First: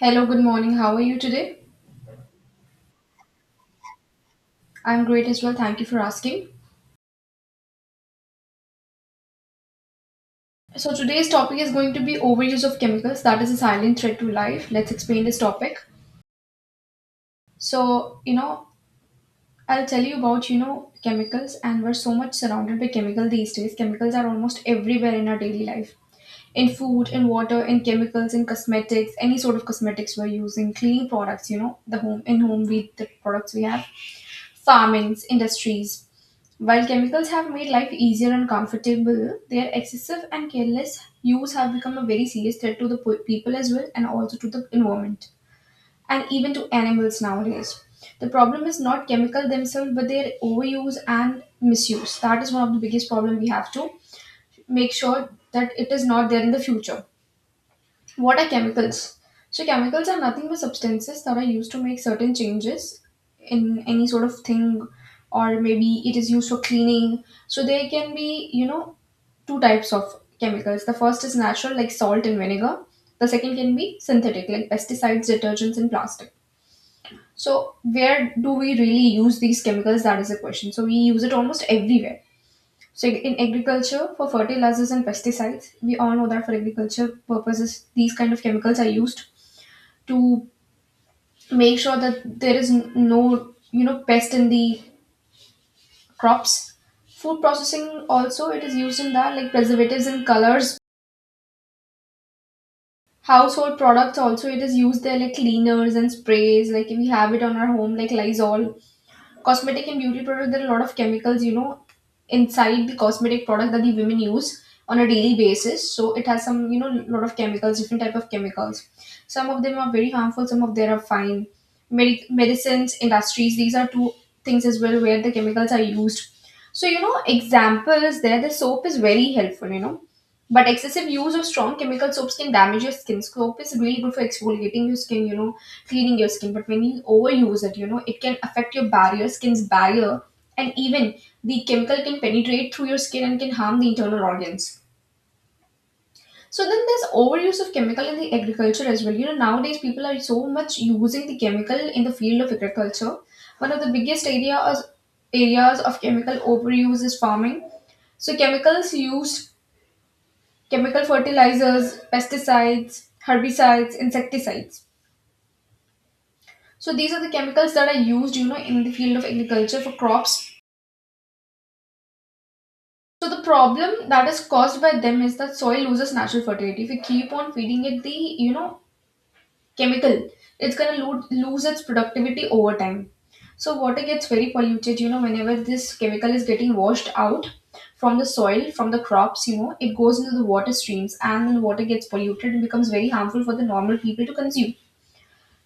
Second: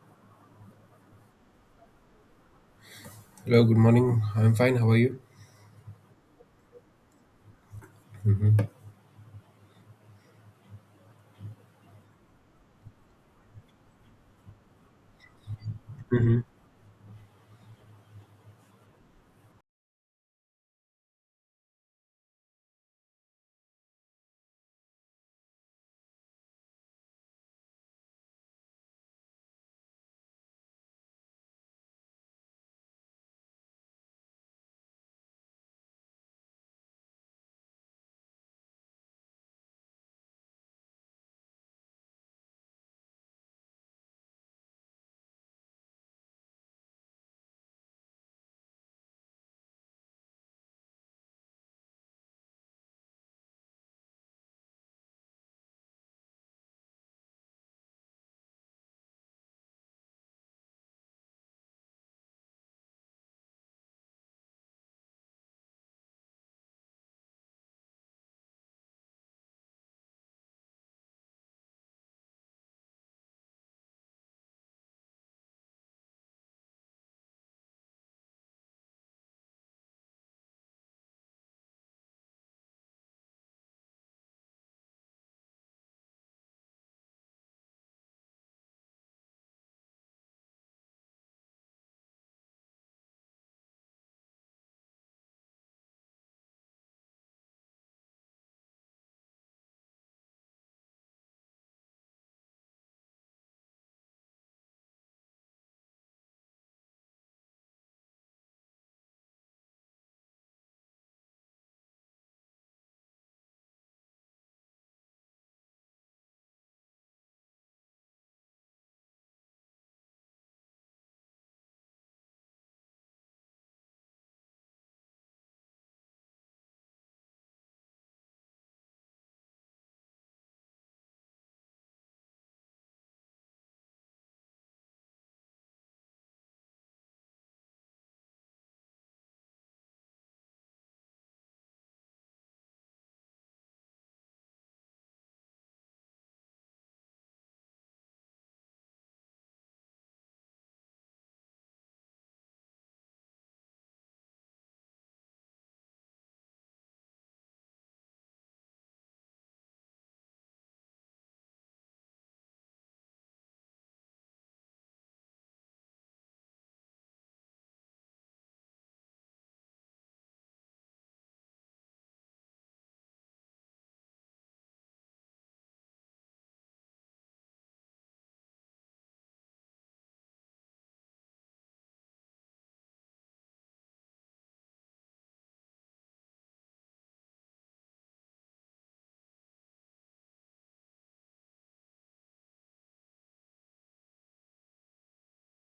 Hello, good morning. How are you today? Hello, good morning. I'm fine. How are I'm you? great as well. Thank you for asking. So, today's topic is going to be overuse of chemicals that is a silent threat to life. Let's explain this topic. hmm So, you know, I'll tell you about, chemicals and we're so much surrounded by chemical these days. Chemicals are almost everywhere in our daily life. In food, in water, in chemicals, in cosmetics, any sort of cosmetics we're using, cleaning products, you know, the home in home we the products we have, farmings, industries. While chemicals have made life easier and comfortable, their excessive and careless use have become a very serious threat to the people as well and also to the environment and even to animals nowadays. The problem is not chemical themselves but their overuse and misuse. That is one of the biggest problem we have to make sure that it is not there in the future. What are chemicals? So, chemicals are nothing but substances that are used to make certain changes in any sort of thing, or maybe it is used for cleaning. So, there can be, you know, two types of chemicals. The first is natural, like salt and vinegar. The second can be synthetic, like pesticides, detergents, and plastic. So, where do we really use these chemicals? That is the question. So, we use it almost everywhere. So, in agriculture, for fertilizers and pesticides, we all know that for agriculture purposes, these kind of chemicals are used to make sure that there is no, you know, pest in the crops. Food processing also, it is used in that, like preservatives and colors. Household products also, it is used there, like cleaners and sprays, like we have it on our home, like Lysol. Cosmetic and beauty product, there are a lot of chemicals, you know, inside the cosmetic product that the women use on a daily basis. So it has some, you know, lot of chemicals, different type of chemicals. Some of them are very harmful, some of them are fine. Medicines industries, these are two things as well where the chemicals are used. So, you know, examples there, the soap is very helpful, you know, but excessive use of strong chemical soaps can damage your skin. Soap is really good for exfoliating your skin, you know, cleaning your skin. But when you overuse it, you know, it can affect your barrier, skin's barrier, and even the chemical can penetrate through your skin and can harm the internal organs. So then there's overuse of chemical in the agriculture as well. You know, nowadays people are so much using the chemical in the field of agriculture. One of the biggest areas of chemical overuse is farming. So chemicals used: chemical fertilizers, pesticides, herbicides, insecticides. So these are the chemicals that are used, you know, in the field of agriculture for crops. So the problem that is caused by them is that soil loses natural fertility. If you keep on feeding it the, you know, chemical, it's gonna lose its productivity over time. So water gets very polluted, you know, whenever this chemical is getting washed out from the soil, from the crops, you know, it goes into the water streams and then water gets polluted and becomes very harmful for the normal people to consume.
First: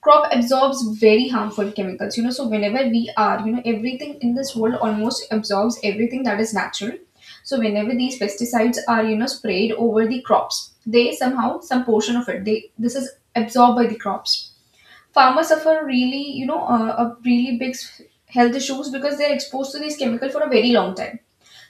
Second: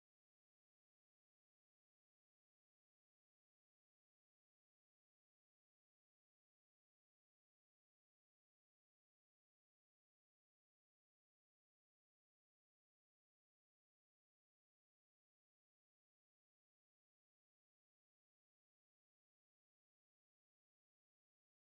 Crop absorbs very harmful chemicals, you know. So whenever we are, you know, everything in this world almost absorbs everything that is natural. So whenever these pesticides are, you know, sprayed over the crops, they somehow, some portion of it, they this is absorbed by the crops. Farmers suffer really, you know, a really big health issues because they're exposed to these chemical for a very long time.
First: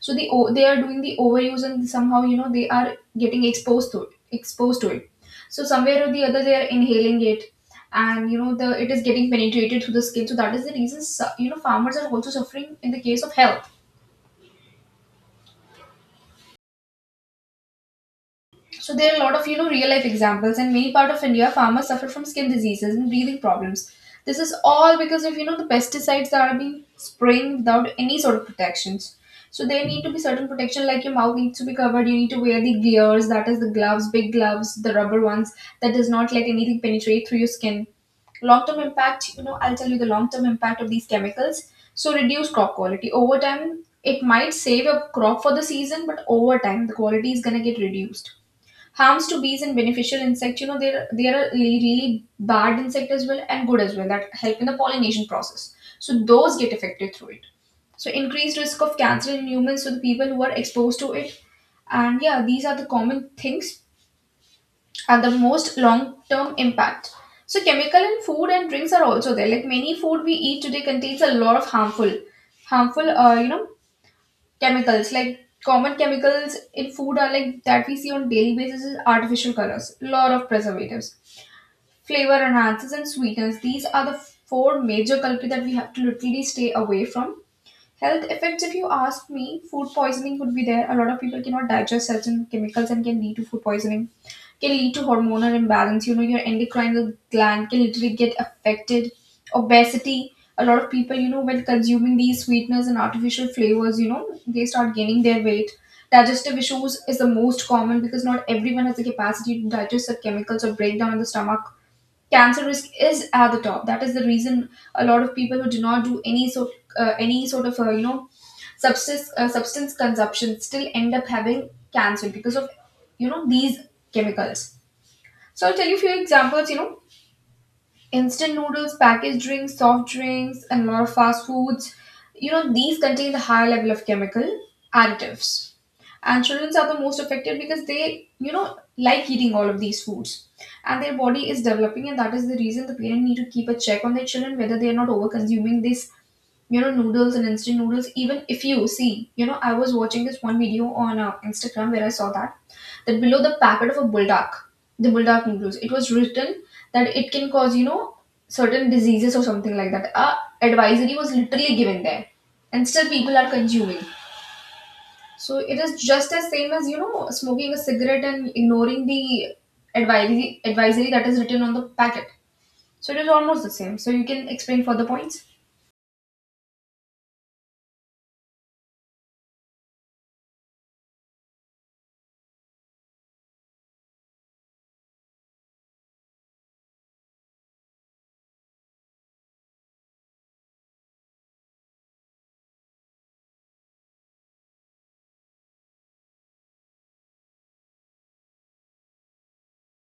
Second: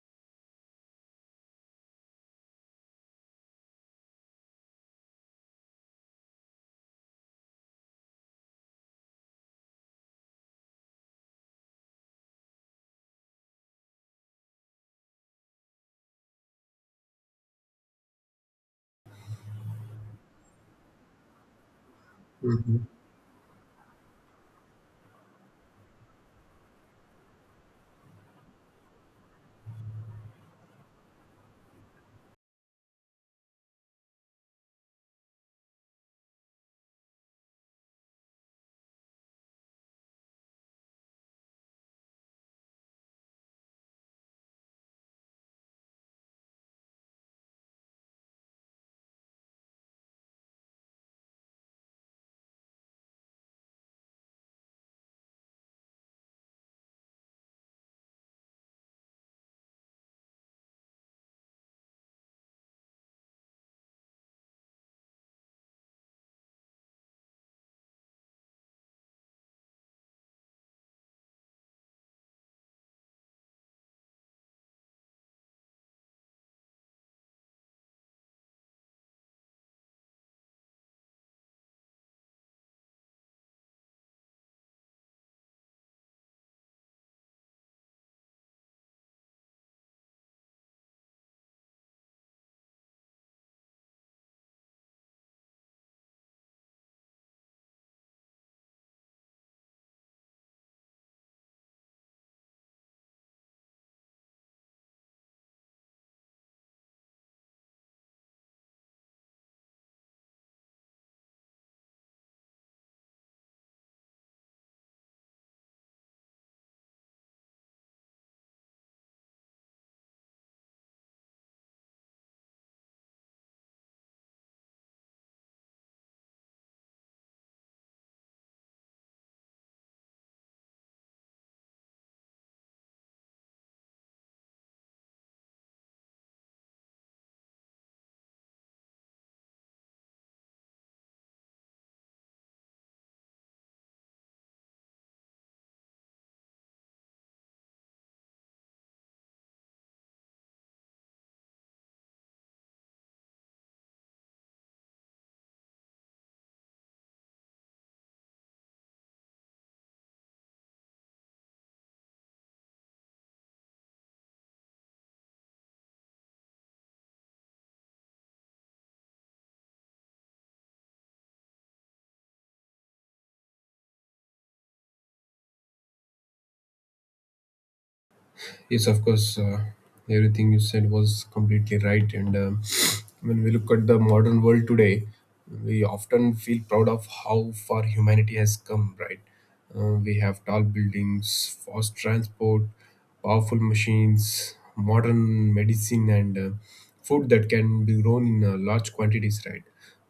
So they are doing the overuse and somehow, you know, they are getting exposed to it, so somewhere or the other they are inhaling it, and, you know, the it is getting penetrated through the skin. So that is the reason, you know, farmers are also suffering in the case of health. So there are a lot of, you know, real life examples. In many part of India, farmers suffer from skin hmm diseases and breathing problems. This is all because of, you know, the pesticides that are being spraying without any sort of protections. So there need to be certain protection, like your mouth needs to be covered. You need to wear the gears, that is the gloves, big gloves, the rubber ones that does not let anything penetrate through your skin. Long term impact, you know, I'll tell you the long term impact of these chemicals. So reduce crop quality over time. It might save a crop for the season, but over time the quality is gonna get reduced. Harms to bees and beneficial insects, you know, there are really, really bad insect as well and good as well that help in the pollination process, so those get affected through it. So increased risk of cancer in humans, so the people who are exposed to it, and yeah, these are the common things and the most long term impact. So chemical in food and drinks are also there, like many food we eat today contains a lot of harmful harmful chemicals. Like common chemicals in food are, like that we see on daily basis, is artificial colors, lot of preservatives, flavor enhancers and sweeteners. These are the four major culprits that we have to literally stay away from. Health effects, if you ask me, food poisoning would be there. A lot of people cannot digest certain chemicals and can lead to food poisoning, can lead to hormonal imbalance. You know, your endocrine gland can literally get affected. Obesity. A lot of people, you know, when consuming these sweeteners and artificial flavors, you know, they start gaining their weight. Digestive issues is the most common because not everyone has the capacity to digest the chemicals or break down in the stomach. Cancer risk is at the top. That is the reason a lot of people who do not do any sort of you know, substance consumption still end up having cancer because of, you know, these chemicals. So I'll tell you a few examples. You know, instant noodles, packaged drinks, soft drinks and a lot of fast foods, you know, these contain the high level of chemical additives. And children are the most affected because they, you know, like eating all of these foods, and their body is developing. And that is the reason the parent need to keep a check on their children whether they are not over consuming this, you know, noodles and instant noodles. Even if you see, you know, I was watching this one video on Instagram, where I saw that below the packet of a Buldak, the Buldak noodles, it was written that it can cause, you know, certain diseases or something like that. A advisory was literally given there, and still people are consuming. So it is just as same as, you know, smoking a cigarette and ignoring the advisory, that is written on the packet. So it is almost the same. So you can explain further points. Yes, of course. Everything you said was completely right. And When we look at the modern world today, we often feel proud of how far humanity has come, right? We have tall buildings, fast transport, powerful machines, modern medicine, and food that can be grown in large quantities, right?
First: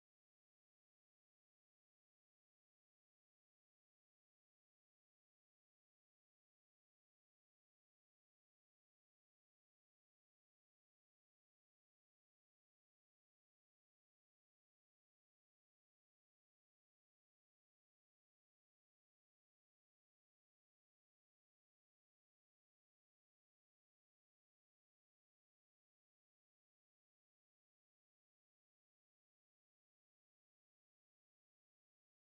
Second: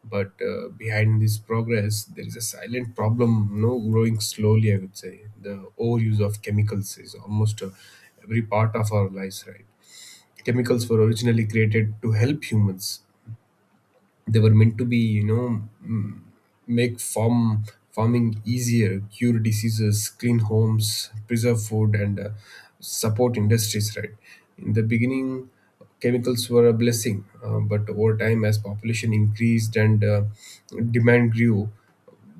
But behind this progress, there is a silent problem, no growing slowly, I would say. The overuse of chemicals is almost every part of our lives, right? Chemicals were originally created to help humans, they were meant to be you know make farming easier, cure diseases, clean homes, preserve food, and support industries, right? In the beginning, chemicals were a blessing, but over time, as population increased and demand grew,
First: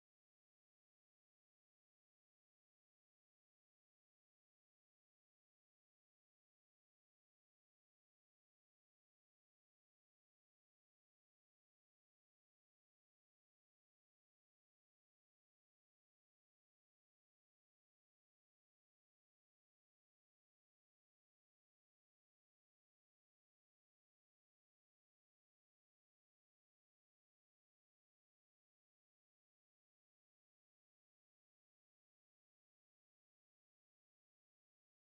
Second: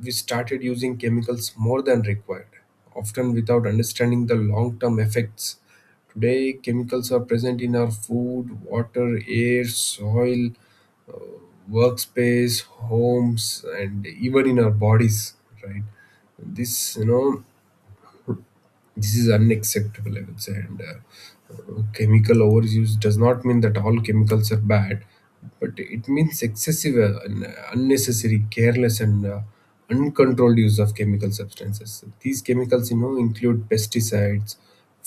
we started using chemicals more than required, often without understanding the long term effects. Today, chemicals are present in our food, water, air, soil, workspace, homes, and even in our bodies, right? This this is unacceptable, I would say. And chemical overuse does not mean that all chemicals are bad, but it means excessive and unnecessary, careless, and uncontrolled use of chemical substances. These chemicals, you know, include pesticides,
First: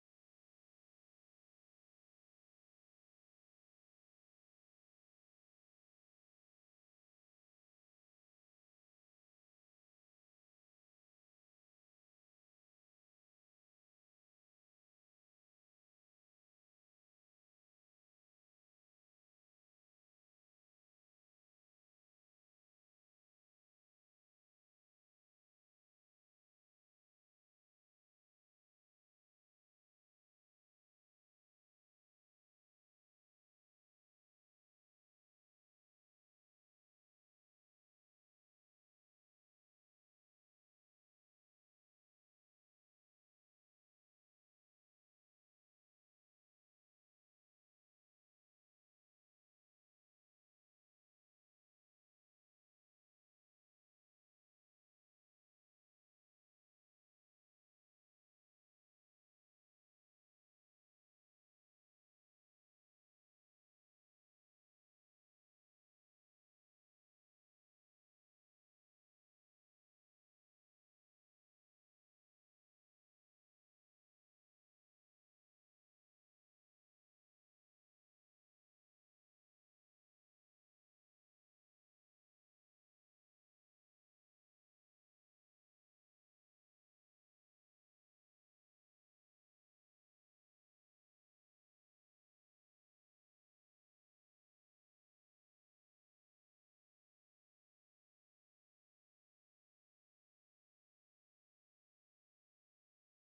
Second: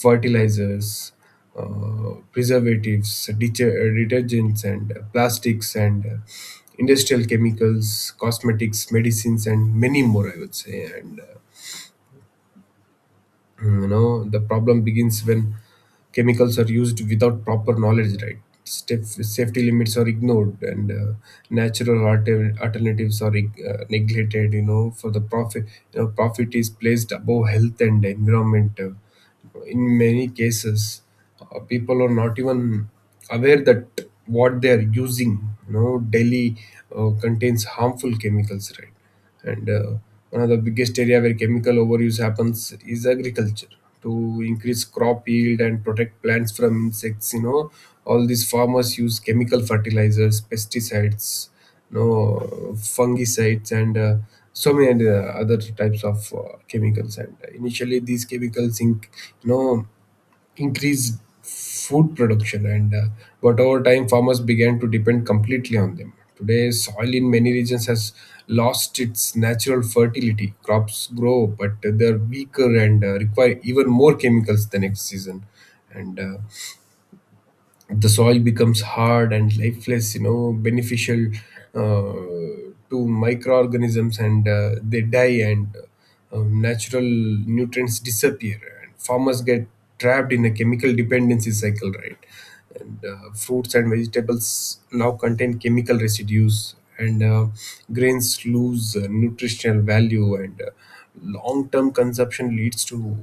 fertilizers, preservatives, detergents, and plastics, and industrial chemicals, cosmetics, medicines, and many more, I would say. And you know, the problem begins when chemicals are used without proper knowledge, right? Step, safety limits are ignored, and natural alternatives are neglected, you know, for the profit. You know, profit is placed above health and environment, in many cases. People are not even aware that what they are using, you know, daily, contains harmful chemicals, right? And one of the biggest area where chemical overuse happens is agriculture. To increase crop yield and protect plants from insects, you know, all these farmers use chemical fertilizers, pesticides, no, fungicides, and so many other types of chemicals. And initially these chemicals you know, increased food production. And but over time farmers began to depend completely on them. Today soil in many regions has lost its natural fertility. Crops grow but they're weaker and require even more chemicals the next season. And the soil becomes hard and lifeless, you know, beneficial to microorganisms, and they die, and natural nutrients disappear, and farmers get trapped in a chemical dependency cycle, right? And fruits and vegetables now contain chemical residues, and grains lose nutritional value, and long-term consumption leads to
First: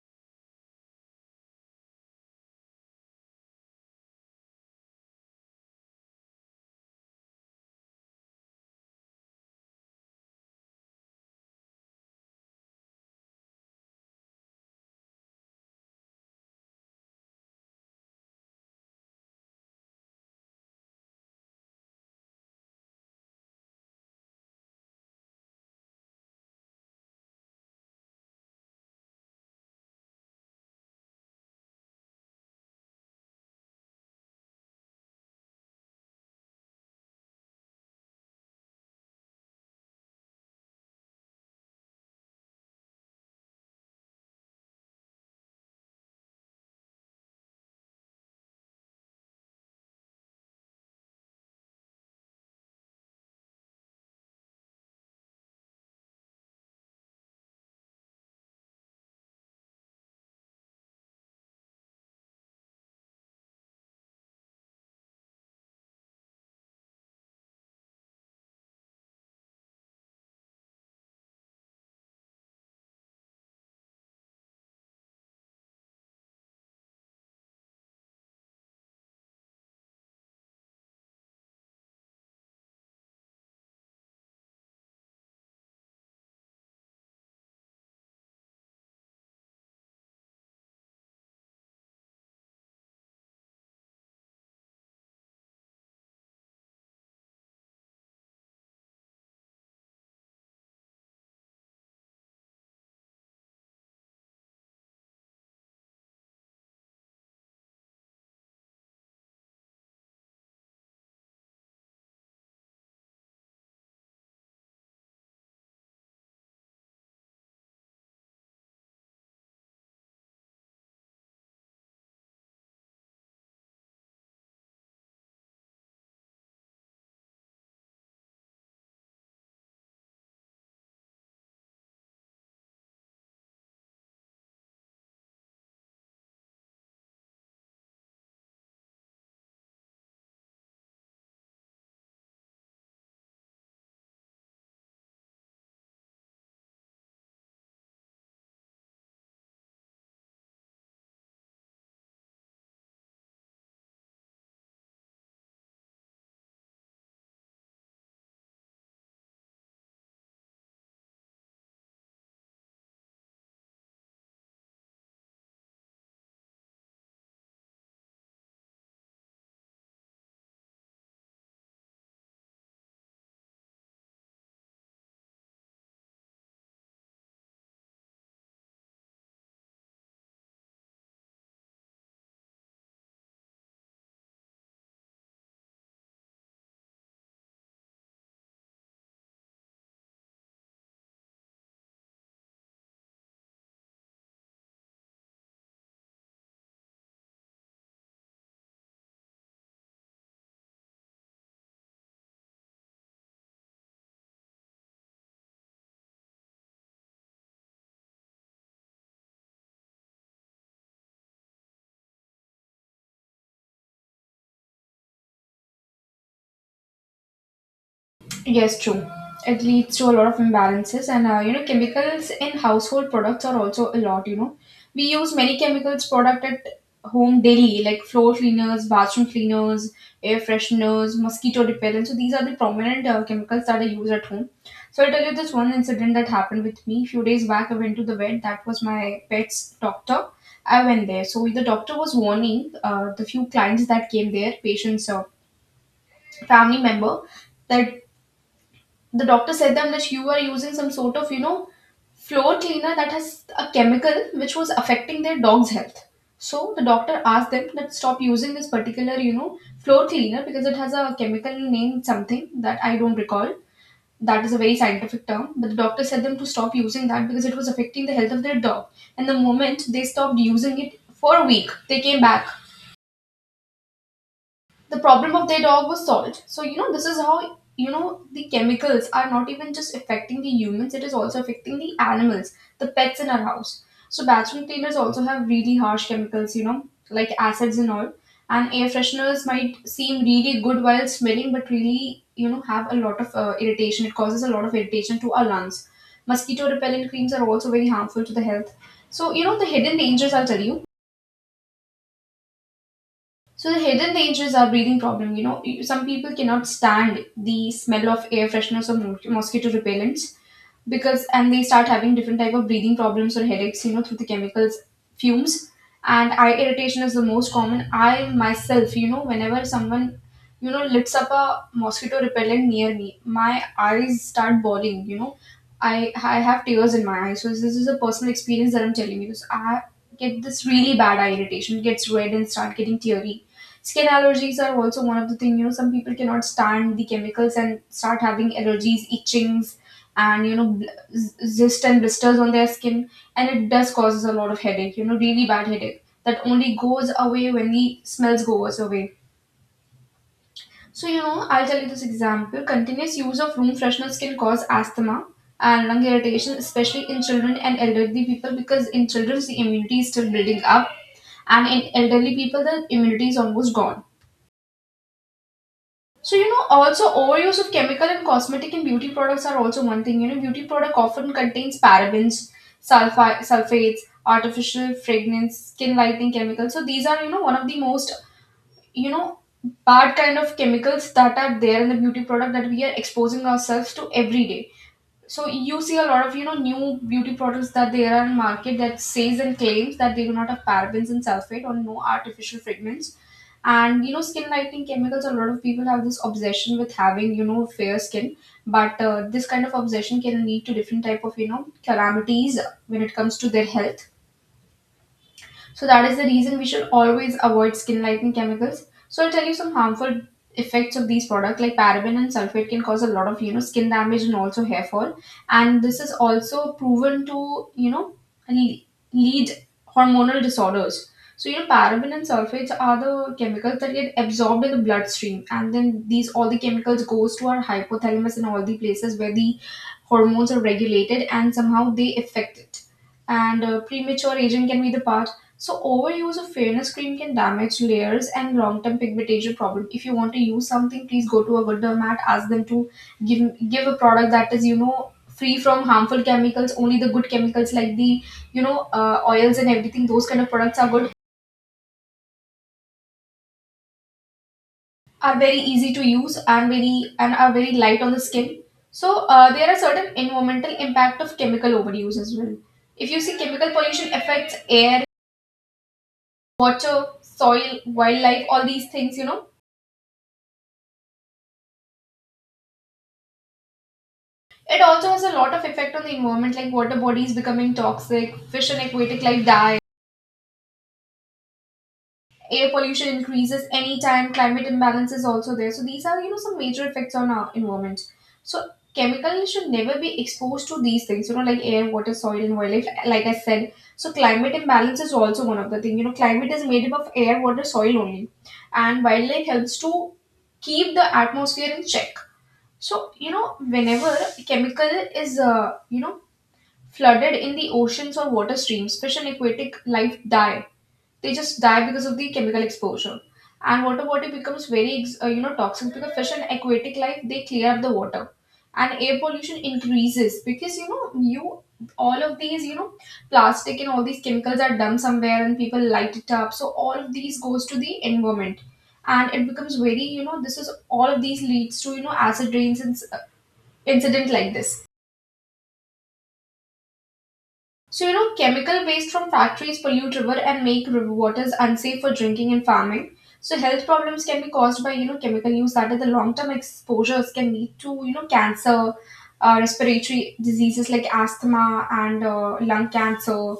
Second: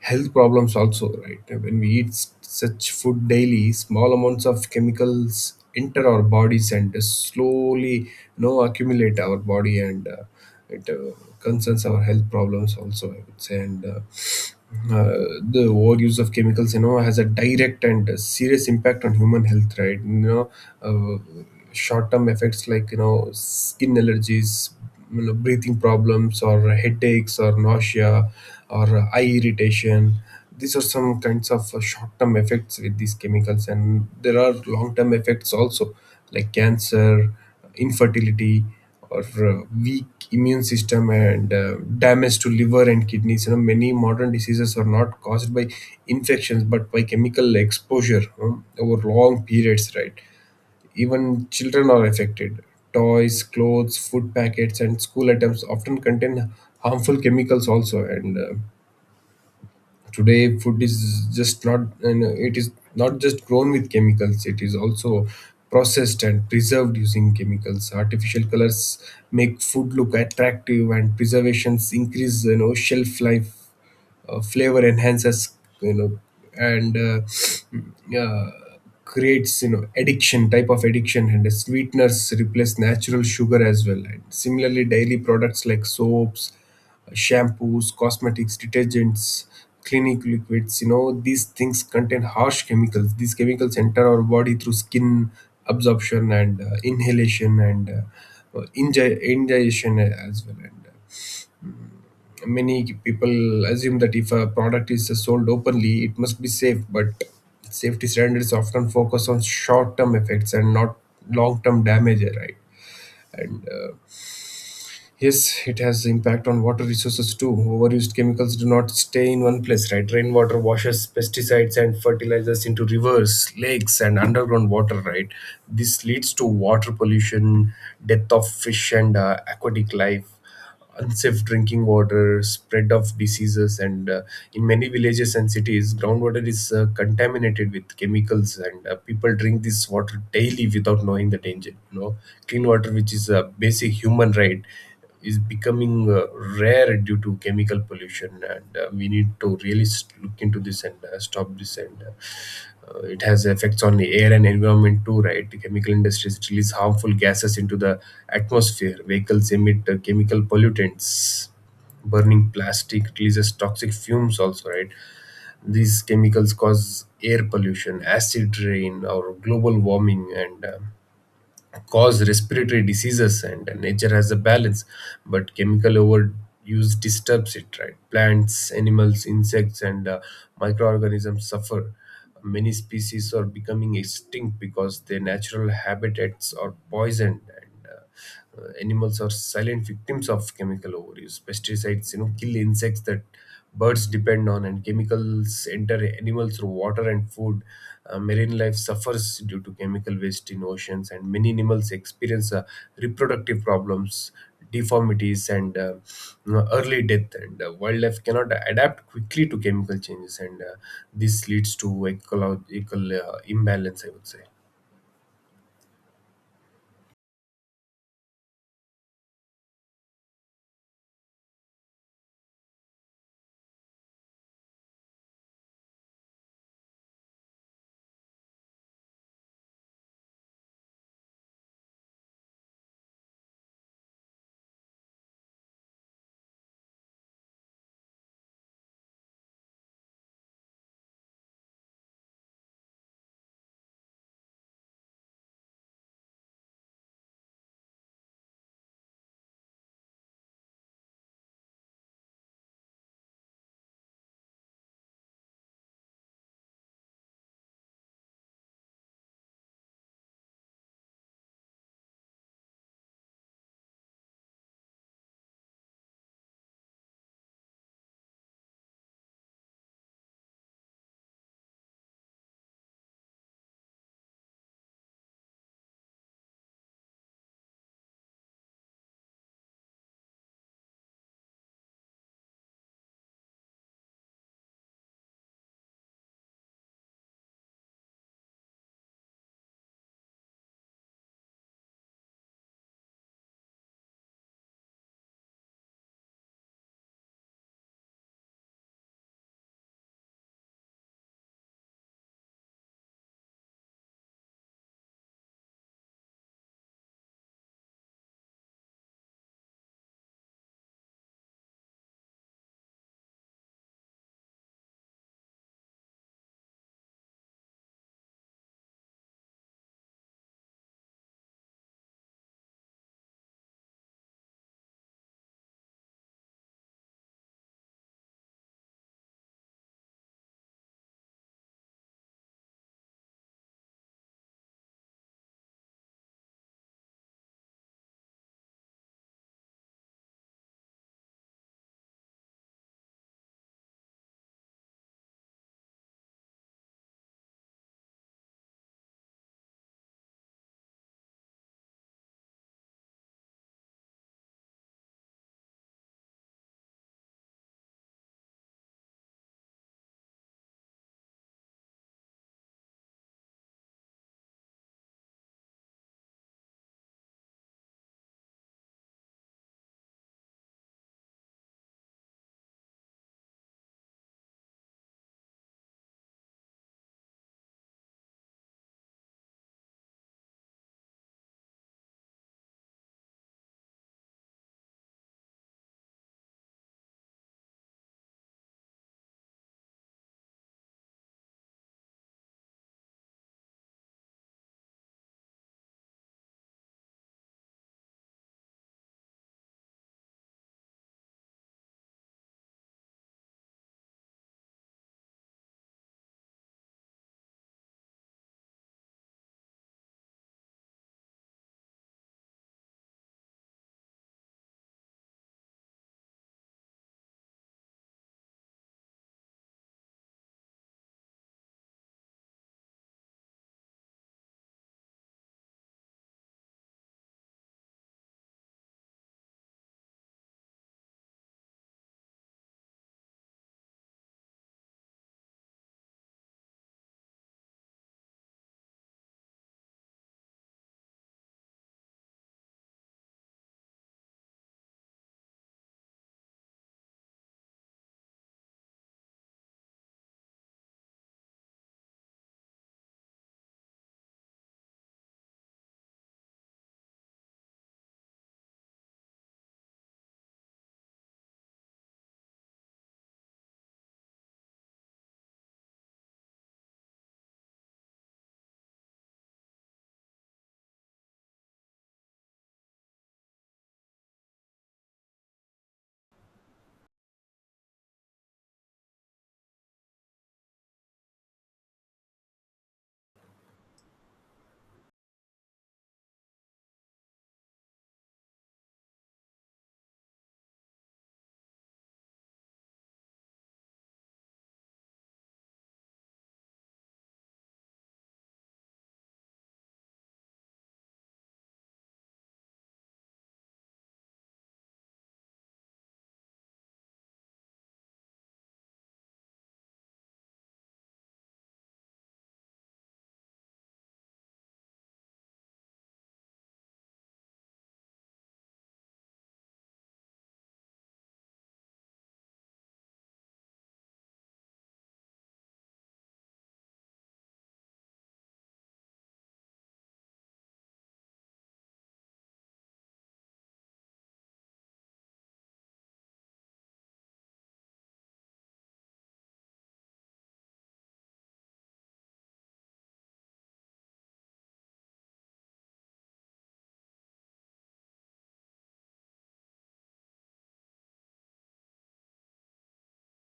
health problems also, right? When we eat such food daily, small amounts of chemicals enter our bodies and slowly, you know, accumulate our body, and it concerns our health problems also, I would say. And uh, the overuse of chemicals, you know, has a direct and serious impact on human health, right? You know, uh, short term effects like, you know, skin allergies, you know, breathing problems, or headaches, or nausea, or eye irritation. These are some kinds of short-term effects with these chemicals. And there are long-term effects also, like cancer, infertility, or weak immune system, and damage to liver and kidneys. You know, many modern diseases are not caused by infections but by chemical exposure, over long periods, right? Even children are affected. Toys, clothes, food packets, and school items often contain harmful chemicals also. And today, food is just not, you know, it is not just grown with chemicals, it is also processed and preserved using chemicals. Artificial colors make food look attractive, and preservations increase, you know, shelf life, flavor enhancers, you know, and creates, you know, addiction, type of addiction, and the sweeteners replace natural sugar as well. And similarly daily products like soaps, shampoos, cosmetics, detergents, clinic liquids, you know, these things contain harsh chemicals. These chemicals enter our body through skin absorption, and inhalation, and ingestion as well. And many people assume that if a product is sold openly, it must be safe, but safety standards often focus on short-term effects and not long-term damage, right? Uh, Yes, it has impact on water resources too. Overused chemicals do not stay in one place, right? Rainwater washes pesticides and fertilizers into rivers, lakes, and underground water, right? This leads to water pollution, death of fish and aquatic life, unsafe drinking water, spread of diseases, and in many villages and cities, groundwater is contaminated with chemicals, and people drink this water daily without knowing the danger. You know, clean water, which is a basic human right, is becoming rare due to chemical pollution, and we need to really look into this and stop this. And. It has effects on the air and environment too, right? The chemical industries release harmful gases into the atmosphere, vehicles emit chemical pollutants, burning plastic releases toxic fumes also, right? These chemicals cause air pollution, acid rain, or global warming, and cause respiratory diseases. And nature has a balance, but chemical overuse disturbs it, right? Plants, animals, insects, and microorganisms suffer. Many species are becoming extinct because their natural habitats are poisoned. And Animals are silent victims of chemical overuse. Pesticides, you know, kill insects that birds depend on, and chemicals enter animals through water and food. Marine life suffers due to chemical waste in oceans, and many animals experience reproductive problems, deformities, and you know, early death. And wildlife cannot adapt quickly to chemical changes, and this leads to ecological imbalance, I would say. Yes, true. It leads to a lot of imbalances, and you know, chemicals in household products are also a lot. You know, we use many chemicals product at home daily, like floor cleaners, bathroom cleaners, air fresheners, mosquito repellent. So these are the prominent chemicals that I use at home. So I'll tell you this one incident that happened with me few days back. I went to the vet. That was my pet's doctor. I went there. So the doctor was warning the few clients that came there, patients, family member, that the doctor said them that you are using some sort of floor cleaner that has a chemical which was affecting their dog's health. So the doctor asked them that stop using this particular floor cleaner because it has a chemical name something that I don't recall. That is a very scientific term, but the doctor said them to stop using that because it was affecting the health of their dog. And the moment they stopped using it for a week, they came back, the problem of their dog was solved. So you know, this is how, you know the chemicals are not even just affecting the humans, it is also affecting the animals, the pets in our house. So bathroom cleaners also have really harsh chemicals, you know, like acids and all. And air fresheners might seem really good while smelling, but really, have a lot of irritation. It causes a lot of irritation to our lungs. Mosquito repellent creams are also very harmful to the health. So you know, the hidden dangers I'll tell you. So the hidden dangers are breathing problem. You know, some people cannot stand the smell of air fresheners or mosquito repellents because, and they start having different type of breathing problems or headaches. You know, through the chemicals fumes. And eye irritation is the most common. I myself, you know, whenever someone, lifts up a mosquito repellent near me, my eyes start bawling. You know, I I have tears in my eyes. So this is a personal experience that I'm telling you. So I get this really bad eye irritation, it gets red and start getting teary. Skin allergies are also one of the thing. You know, some people cannot stand the chemicals and start having allergies, itchings, and you know, zest and blisters on their skin, and it does causes a lot of headache. You know, really bad headache that only goes away when the smells goes away. So you know, I'll tell you this example. Continuous use of room freshener can cause asthma and lung irritation, especially in children and elderly people, because in children the immunity is still building up, and in elderly people the immunity is almost gone. So, you know, also overuse of chemical and cosmetic and beauty products are also one thing. You know, beauty product often contains parabens, sulfates, artificial fragrance, skin lightening chemicals. So these are, you know, one of the most, you know, bad kind of chemicals that are there in the beauty product that we are exposing ourselves to every day. So you see a lot of new beauty products that there are in market that says and claims that they do not have parabens and sulfate or no artificial fragrance. And you know, skin lightening chemicals, a lot of people have this obsession with having fair skin. But this kind of obsession can lead to different type of calamities when it comes to their health. So that is the reason we should always avoid skin lightening chemicals. So I'll tell you some harmful effects of these products like paraben and sulfate can cause a lot of skin damage and also hair fall. And this is also proven to le- lead hormonal disorders. So you know, paraben and sulfates are the chemicals that get absorbed in the bloodstream, and then these all the chemicals goes to our hypothalamus and all the places where the hormones are regulated, and somehow they affect it. And premature aging can be the path. So overuse of fairness cream can damage layers and long-term pigmentation problem. If you want to use something, please go to a good dermat, ask them to give give a product that is free from harmful chemicals. Only the good chemicals like the oils and everything. Those kind of products are good, are very easy to use and very and are very light on the skin. So there are certain environmental impact of chemical overuse as well. If you see chemical pollution affects air, water, soil, wildlife, all these things, you know. It also has a lot of effect on the environment, like water bodies becoming toxic, fish and aquatic life die, air pollution increases anytime, climate imbalance is also there. So these are, you know, some major effects on our environment. So chemicals should never be exposed to these things, you know, like air, water, soil, and wildlife, like I said. So climate imbalance is also one of the thing. You know, climate is made up of air, water, soil only. And wildlife helps to keep the atmosphere in check. So, you know, whenever chemical is, flooded in the oceans or water streams, fish and aquatic life die. They just die because of the chemical exposure. And water body becomes very, you know, toxic because fish and aquatic life they clear up the water, and air pollution increases because you know you all of these plastic and all these chemicals are dumped somewhere and people light it up. So all of these goes to the environment, and it becomes very you know, this is all of these leads to you know, acid rains and incident like this. So, you know, chemical waste from factories pollute river and make river waters unsafe for drinking and farming. So, health problems can be caused by, you know, chemical use that are the long term exposures can lead to, you know, cancer, respiratory diseases like asthma and lung cancer,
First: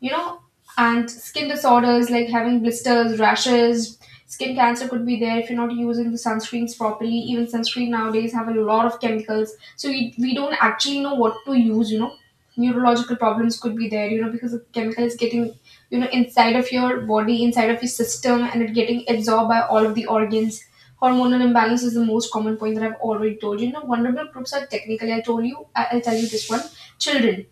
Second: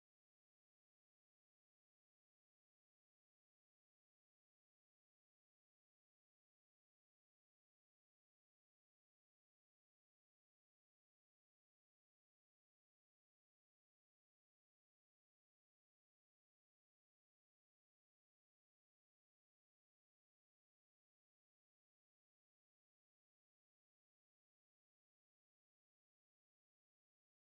you know, and skin disorders like having blisters rashes. Skin cancer could be there if you're not using the sunscreens properly. Even sunscreen nowadays have a lot of chemicals, so we don't actually know what to use, you know. Neurological problems could be there, you know, because the chemical is getting inside of your body, inside of your system, and it getting absorbed by all of the organs. Hormonal imbalance is the most common point that I've already told you. You know, vulnerable groups are technically, I told you, I'll tell you this one. Children,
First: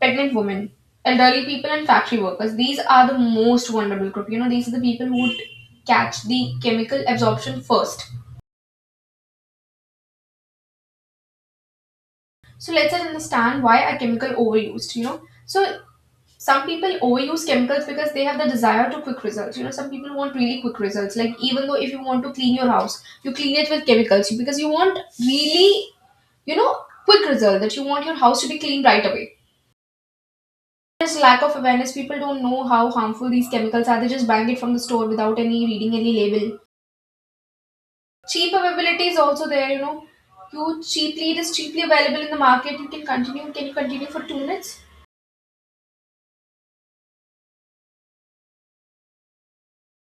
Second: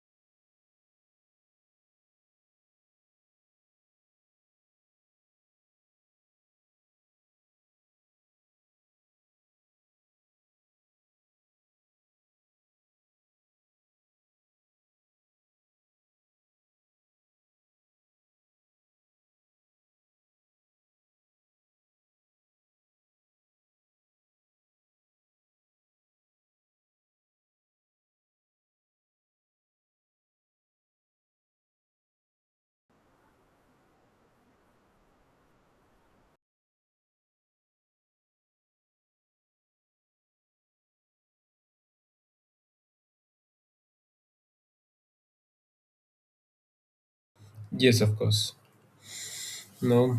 pregnant women, elderly people, and factory workers. These are the most vulnerable group. You know, these are the people who would catch the chemical absorption first. So let's understand why are chemical overused. You know, so some people overuse chemicals because they have the desire to quick results. You know, some people want really quick results. Like even though if you want to clean your house, you clean it with chemicals because you want really, you know, quick result that you want your house to be clean right away. Just lack of awareness. People don't know how harmful these chemicals are. They just buying it from the store without any reading any label. Cheap availability is also there. You know, you cheaply it is cheaply available in the market. You can continue. Can you continue for 2 minutes? Yes, of course. No,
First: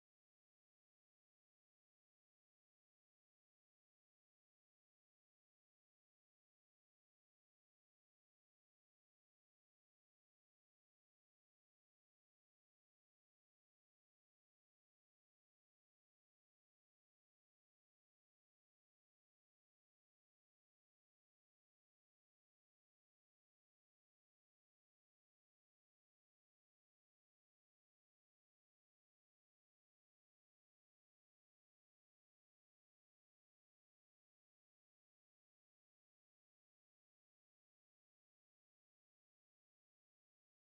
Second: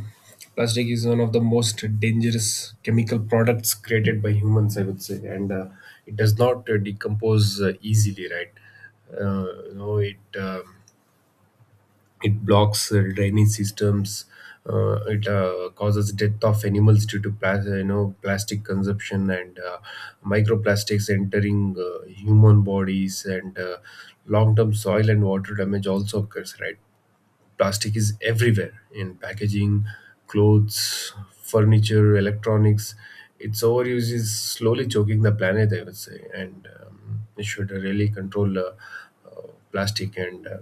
plastic is one of the most dangerous chemical products created by humans, I would say, and it does not decompose easily, right? You know, it it blocks drainage systems. It causes death of animals due to you know, plastic consumption, and microplastics entering human bodies, and long-term soil and water damage also occurs, right? Plastic is everywhere in packaging, clothes, furniture, electronics. Its overuse is slowly choking the planet, I would say. And we should really control uh, plastic, and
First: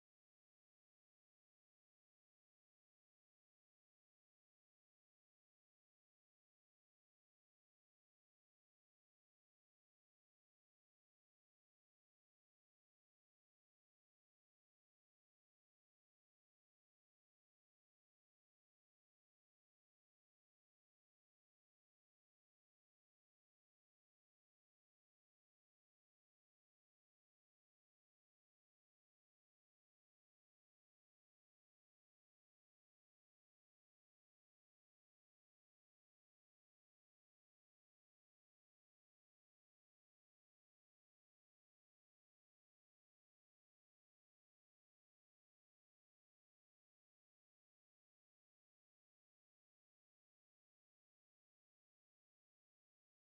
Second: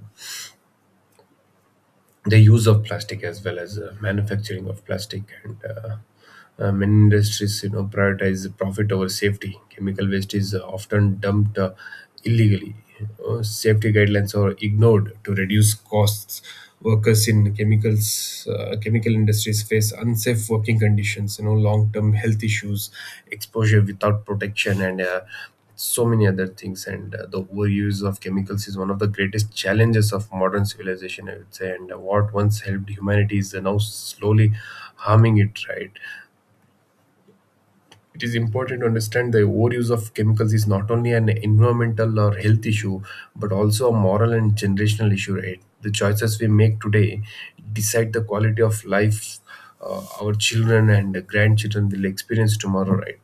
the use of plastic as well as manufacturing of plastic. And Many industries, you know, prioritize profit over safety. Chemical waste is often dumped illegally. Safety guidelines are ignored to reduce costs. Workers in chemicals, chemical industries face unsafe working conditions, you know, long term health issues, exposure without protection, and so many other things. And the overuse of chemicals is one of the greatest challenges of modern civilization, I would say. And what once helped humanity is now slowly harming it, right? It is important to understand the overuse of chemicals is not only an environmental or health issue, but also a moral and generational issue, right? The choices we make today decide the quality of life our children and grandchildren will experience tomorrow, right?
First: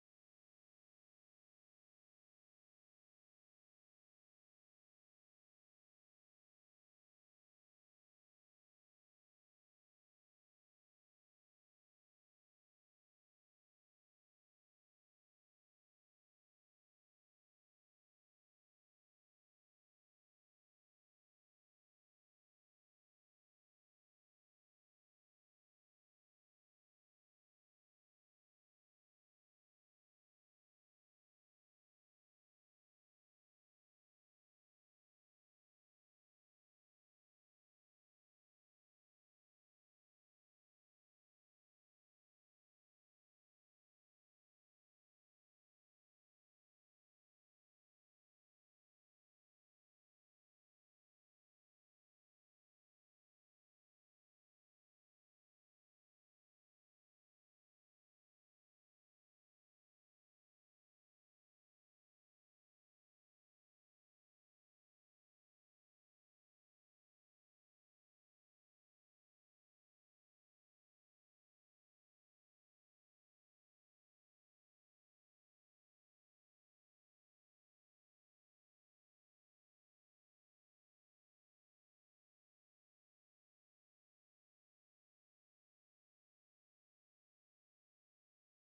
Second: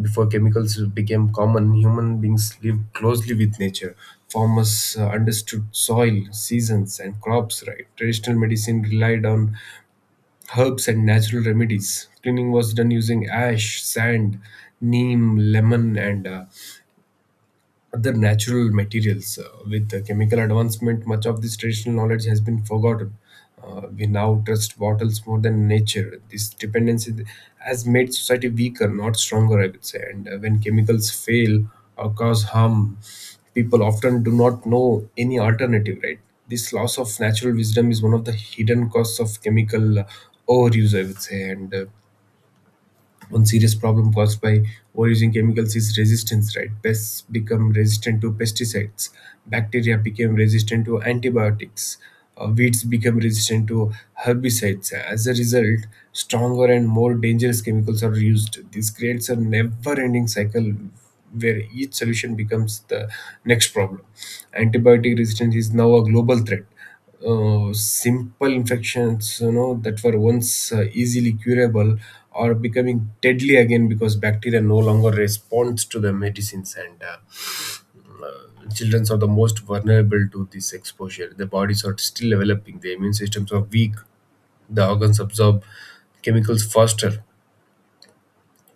Before chemicals became common, human beings lived closely with nature. Farmers understood soil, seasons, and crops, right? Traditional medicine relied on herbs and natural remedies. Cleaning was done using ash, sand, neem, lemon, and other natural materials. With the chemical advancement, much of this traditional knowledge has been forgotten. We now trust bottles more than nature. This dependency has made society weaker, not stronger, I would say. And when chemicals fail or cause harm, people often do not know any alternative, right? This loss of natural wisdom is one of the hidden costs of chemical overuse, I would say. And one serious problem caused by overusing chemicals is resistance, right? Pests become resistant to pesticides, bacteria become resistant to antibiotics, weeds become resistant to herbicides. As a result, stronger and more dangerous chemicals are used. This creates a never ending cycle where each solution becomes the next problem. Antibiotic resistance is now a global threat. Simple infections, you know, that were once easily curable are becoming deadly again because bacteria no longer responds to the medicines. And children are the most vulnerable to this exposure. Their bodies are still developing, their immune systems are weak, the organs absorb chemicals faster.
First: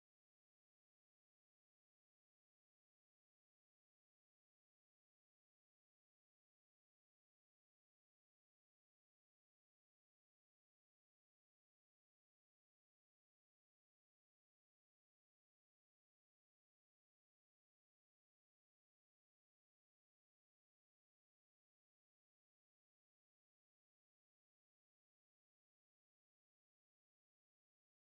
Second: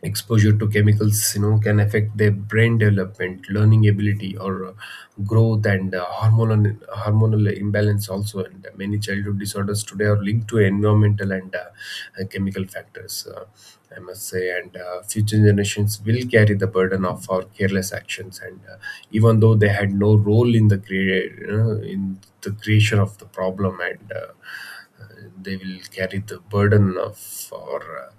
Exposure to chemicals, you know, can affect their brain development, learning ability, or growth, and hormonal imbalance also. And many childhood disorders today are linked to environmental and chemical factors, I must say. And future generations will carry the burden of our careless actions, and even though they had no role in the you know, in the creation of the problem. And They will carry the burden of our uh,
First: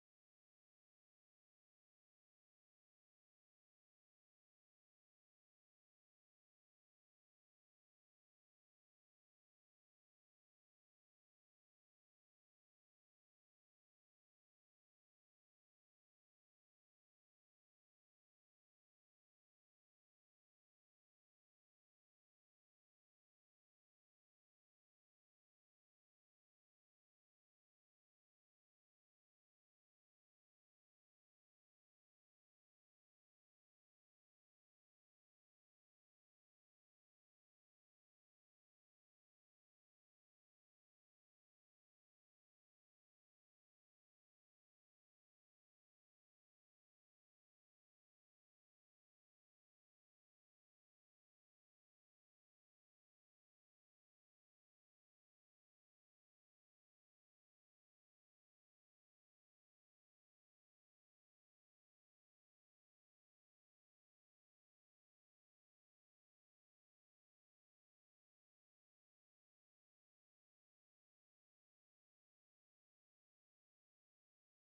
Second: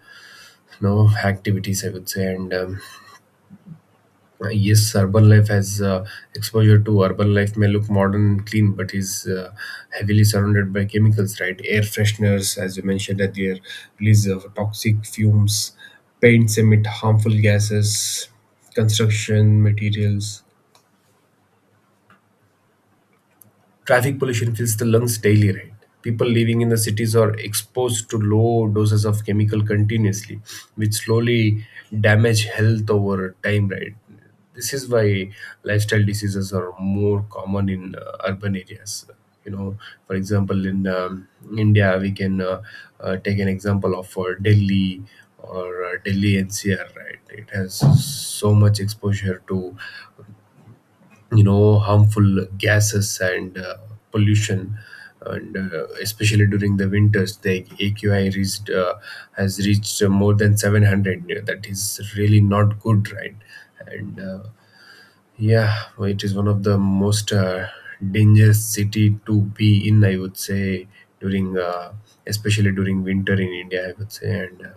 no activities, I would say. And yes, urban life has exposure. To urban life may look modern and clean but is heavily surrounded by chemicals, right? Air fresheners, as you mentioned earlier, release of toxic fumes, paints emit harmful gases, construction materials, traffic pollution fills the lungs daily, right? People living in the cities are exposed to low doses of chemical continuously, which slowly damage health over time, right? This is why lifestyle diseases are more common in urban areas. You know, for example, in India, we can take an example of Delhi, or Delhi NCR, right? It has so much exposure to, you know, harmful gases, and pollution, and especially during the winters the aqi reached has reached more than 700. Yeah, that is really not good, right? And yeah, well, it is one of the most dangerous city to be in, I would say, during especially during winter in india, I would say. And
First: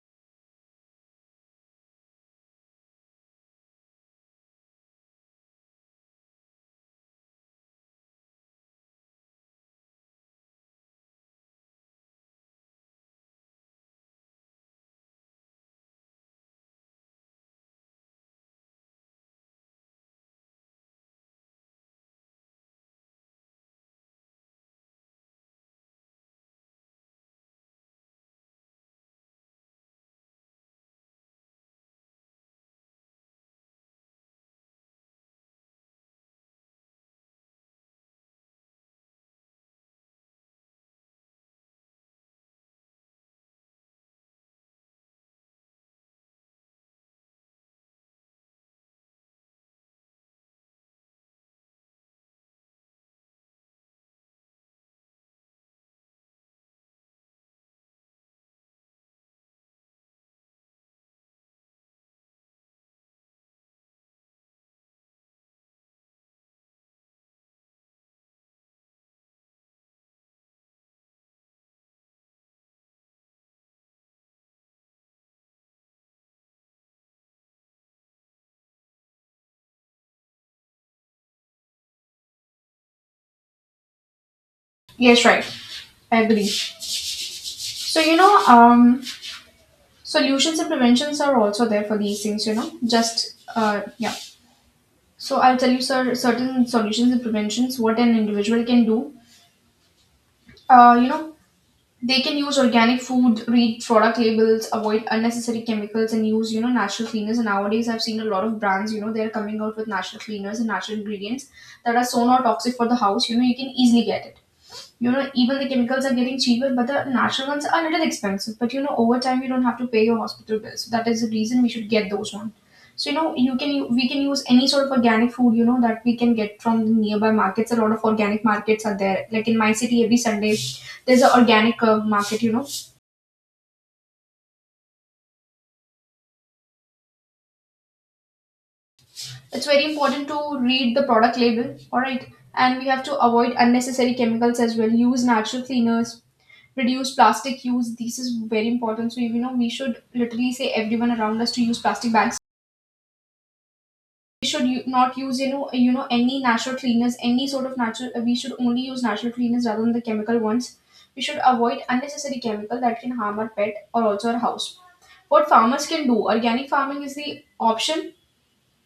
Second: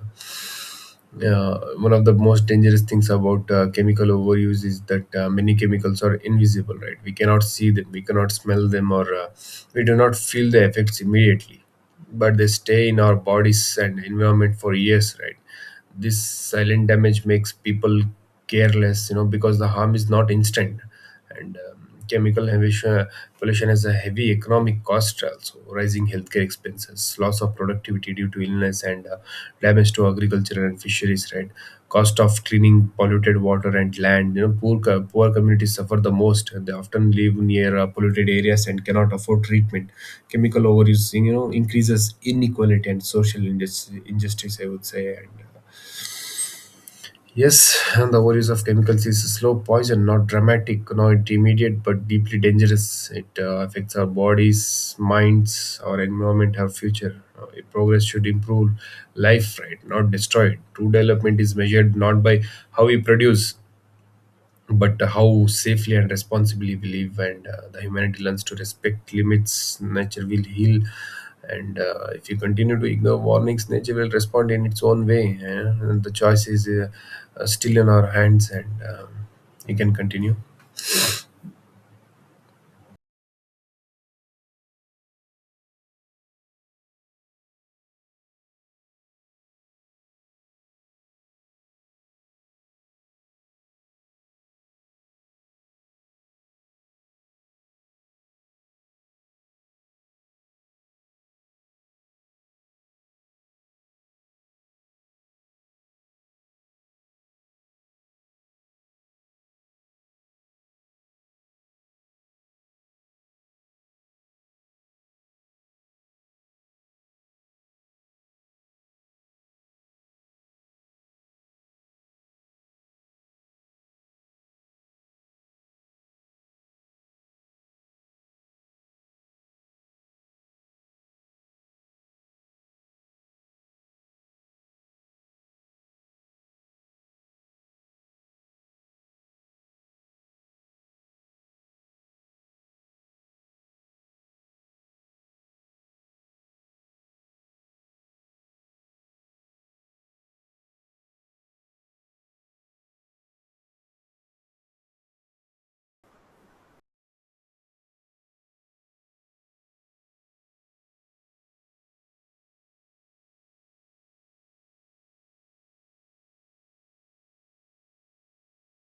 yeah, one of the most dangerous things about chemical overuse is that many chemicals are invisible, right? We cannot see them, we cannot smell them, or we do not feel the effects immediately, but they stay in our bodies and environment for years, right? This silent damage makes people careless, you know, because the harm is not instant. And chemical emission- pollution has a heavy economic cost also: rising healthcare expenses, loss of productivity due to illness, and damage to agriculture and fisheries, right? Cost of cleaning polluted water and land. You know, poor communities suffer the most. They often live near polluted areas and cannot afford treatment. Chemical overuse, you know, increases inequality and social injustice, I would say. And yes, and the worries of chemicals is a slow poison, not dramatic, not immediate, but deeply dangerous. It affects our bodies, minds, our environment, our future. Progress should improve life, right? Not destroy it. True development is measured not by how we produce, but how safely and responsibly we live. And the humanity learns to respect limits, nature will heal. And if you continue to ignore warnings, nature will respond in its own way, eh? And the choice is still in our hands. And you can continue. Yes, right. I agree. So you know, solutions and preventions are also there for these things. You know, just yeah. So I'll tell you, sir, certain solutions and preventions what an individual can do. Uh, you know, They can use organic food, read product labels, avoid unnecessary chemicals, and use you know, natural cleaners. And nowadays, I've seen a lot of brands. You know, they're coming out with natural cleaners and natural ingredients that are so not toxic for the house. You know, you can easily get it. You know, even the chemicals are getting cheaper but the natural ones are a little expensive, but you know, over time you don't have to pay your hospital bills. So that is the reason we should get those one. So you know, you can we can use any sort of organic food, you know, that we can get from the nearby markets. A lot of organic markets are there, like in my city every Sunday there's an organic market, you know. It's very important to read the product label, all right? And we have to avoid unnecessary chemicals as well. Use natural cleaners, reduce plastic use. This is very important. So, you know, we should literally say everyone around us to use plastic bags. We should not use, any natural cleaners, any sort of natural. We should only use natural cleaners rather than the chemical ones. We should avoid unnecessary chemical that can harm our pet or also our house. What farmers can do. Organic farming is the option,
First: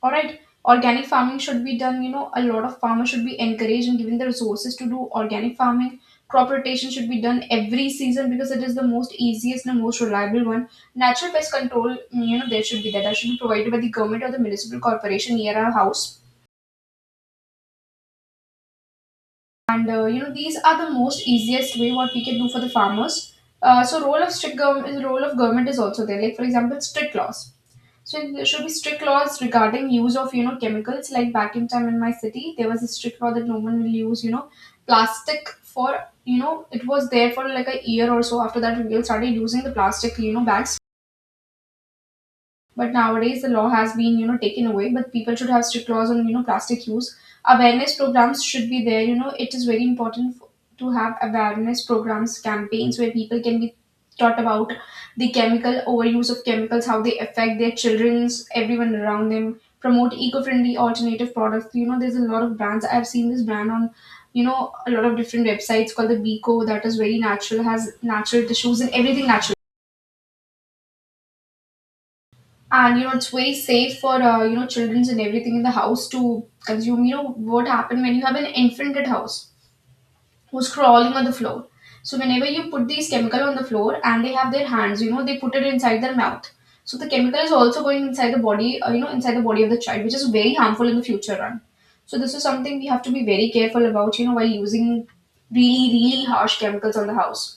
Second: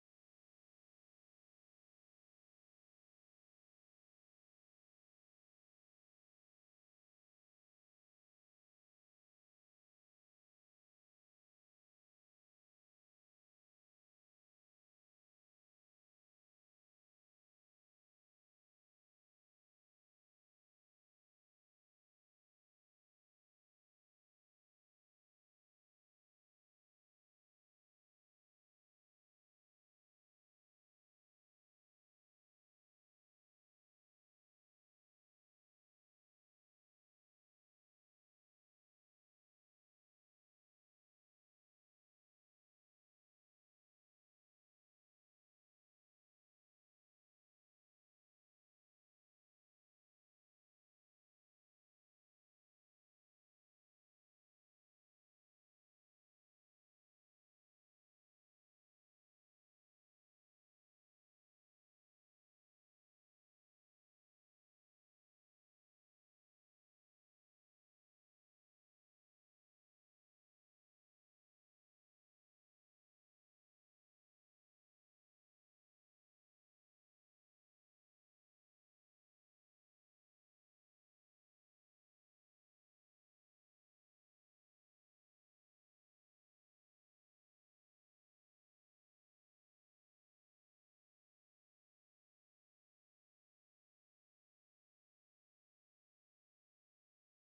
all right? Organic farming should be done. You know, a lot of farmers should be encouraged and given the resources to do organic farming. Crop rotation should be done every season because it is the most easiest and the most reliable one. Natural pest control, mm, you know, there should be that should be provided by the government or the municipal corporation near our house. And you know, these are the most easiest way what we can do for the farmers. So role of strict government, role of government is also there, like for example strict laws. So there should be strict laws regarding use of you know, chemicals. Like back in time in my city, there was a strict law that no one will use you know, plastic for you know, it was there for like a year or so. After that, we all started using the plastic you know, bags, but nowadays the law has been, you know, taken away. But people should have strict laws on, you know, plastic use. Awareness programs should be there. You know, it is very important to have awareness programs, campaigns where people can be taught about the chemical overuse of chemicals, how they affect their childrens, everyone around them. Promote eco-friendly alternative products. You know, there's a lot of brands. I've seen this brand on, you know, a lot of different websites called the Beko, that is very natural, has natural tissues and everything natural. And you know, it's very safe for you know, childrens and everything in the house to consume. You know, what happened when you have an infant at house who's crawling on the floor. So whenever you put these chemical on the floor and they have their hands, you know, they put it inside their mouth. So the chemical is also going inside the body, you know, inside the body of the child, which is very harmful in the future run. So this is something we have to be very careful about, you know, while using really really harsh chemicals on the house.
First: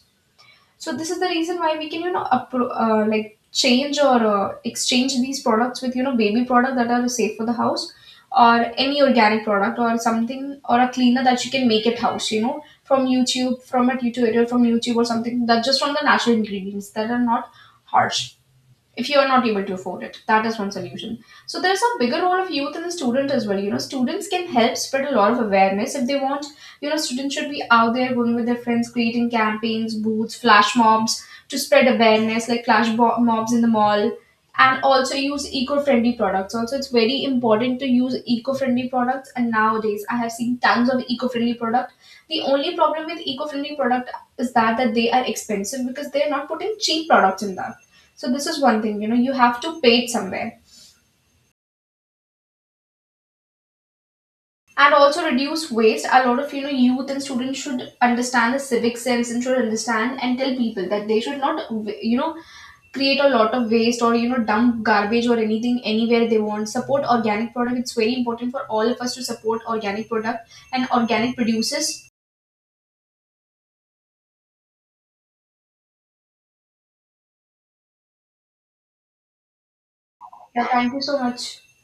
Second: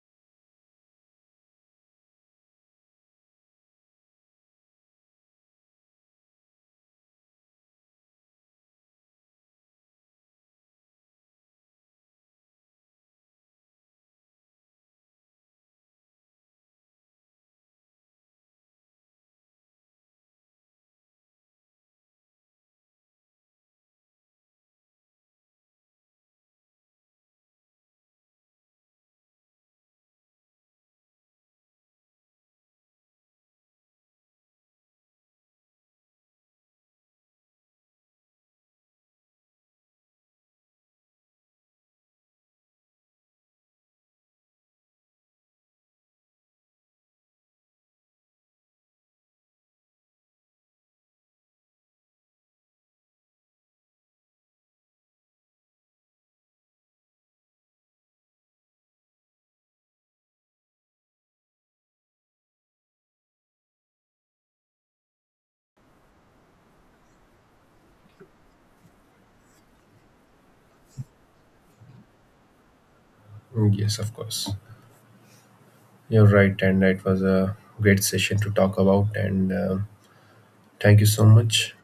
So this is the reason why we can, you know, like change or exchange these products with, you know, baby product that are safe for the house, or any organic product or something, or a cleaner that you can make at house, you know, from YouTube, from a tutorial from YouTube or something, that just from the natural ingredients that are not harsh, if you are not able to afford it. That is one solution. So there's a bigger role of youth and the student as well. You know, students can help spread a lot of awareness if they want. You know, students should be out there going with their friends creating campaigns, booths, flash mobs to spread awareness like mobs in the mall. And also use eco-friendly products. Also it's very important to use eco-friendly products, and nowadays I have seen tons of eco-friendly product. The only problem with eco-friendly product is that they are expensive because they're not putting cheap products in that. So this is one thing, you know, you have to pay it somewhere. And also reduce waste. A lot of you know, youth and students should understand the civic sense and should understand and tell people that they should not, you know, create a lot of waste or you know, dump garbage or anything anywhere they want. Support organic product, it's very important for all of us to support organic product and organic producers. Yes, of course, you're right, and it was a great session to talk about. And Yeah, thank thank you you so so much. much.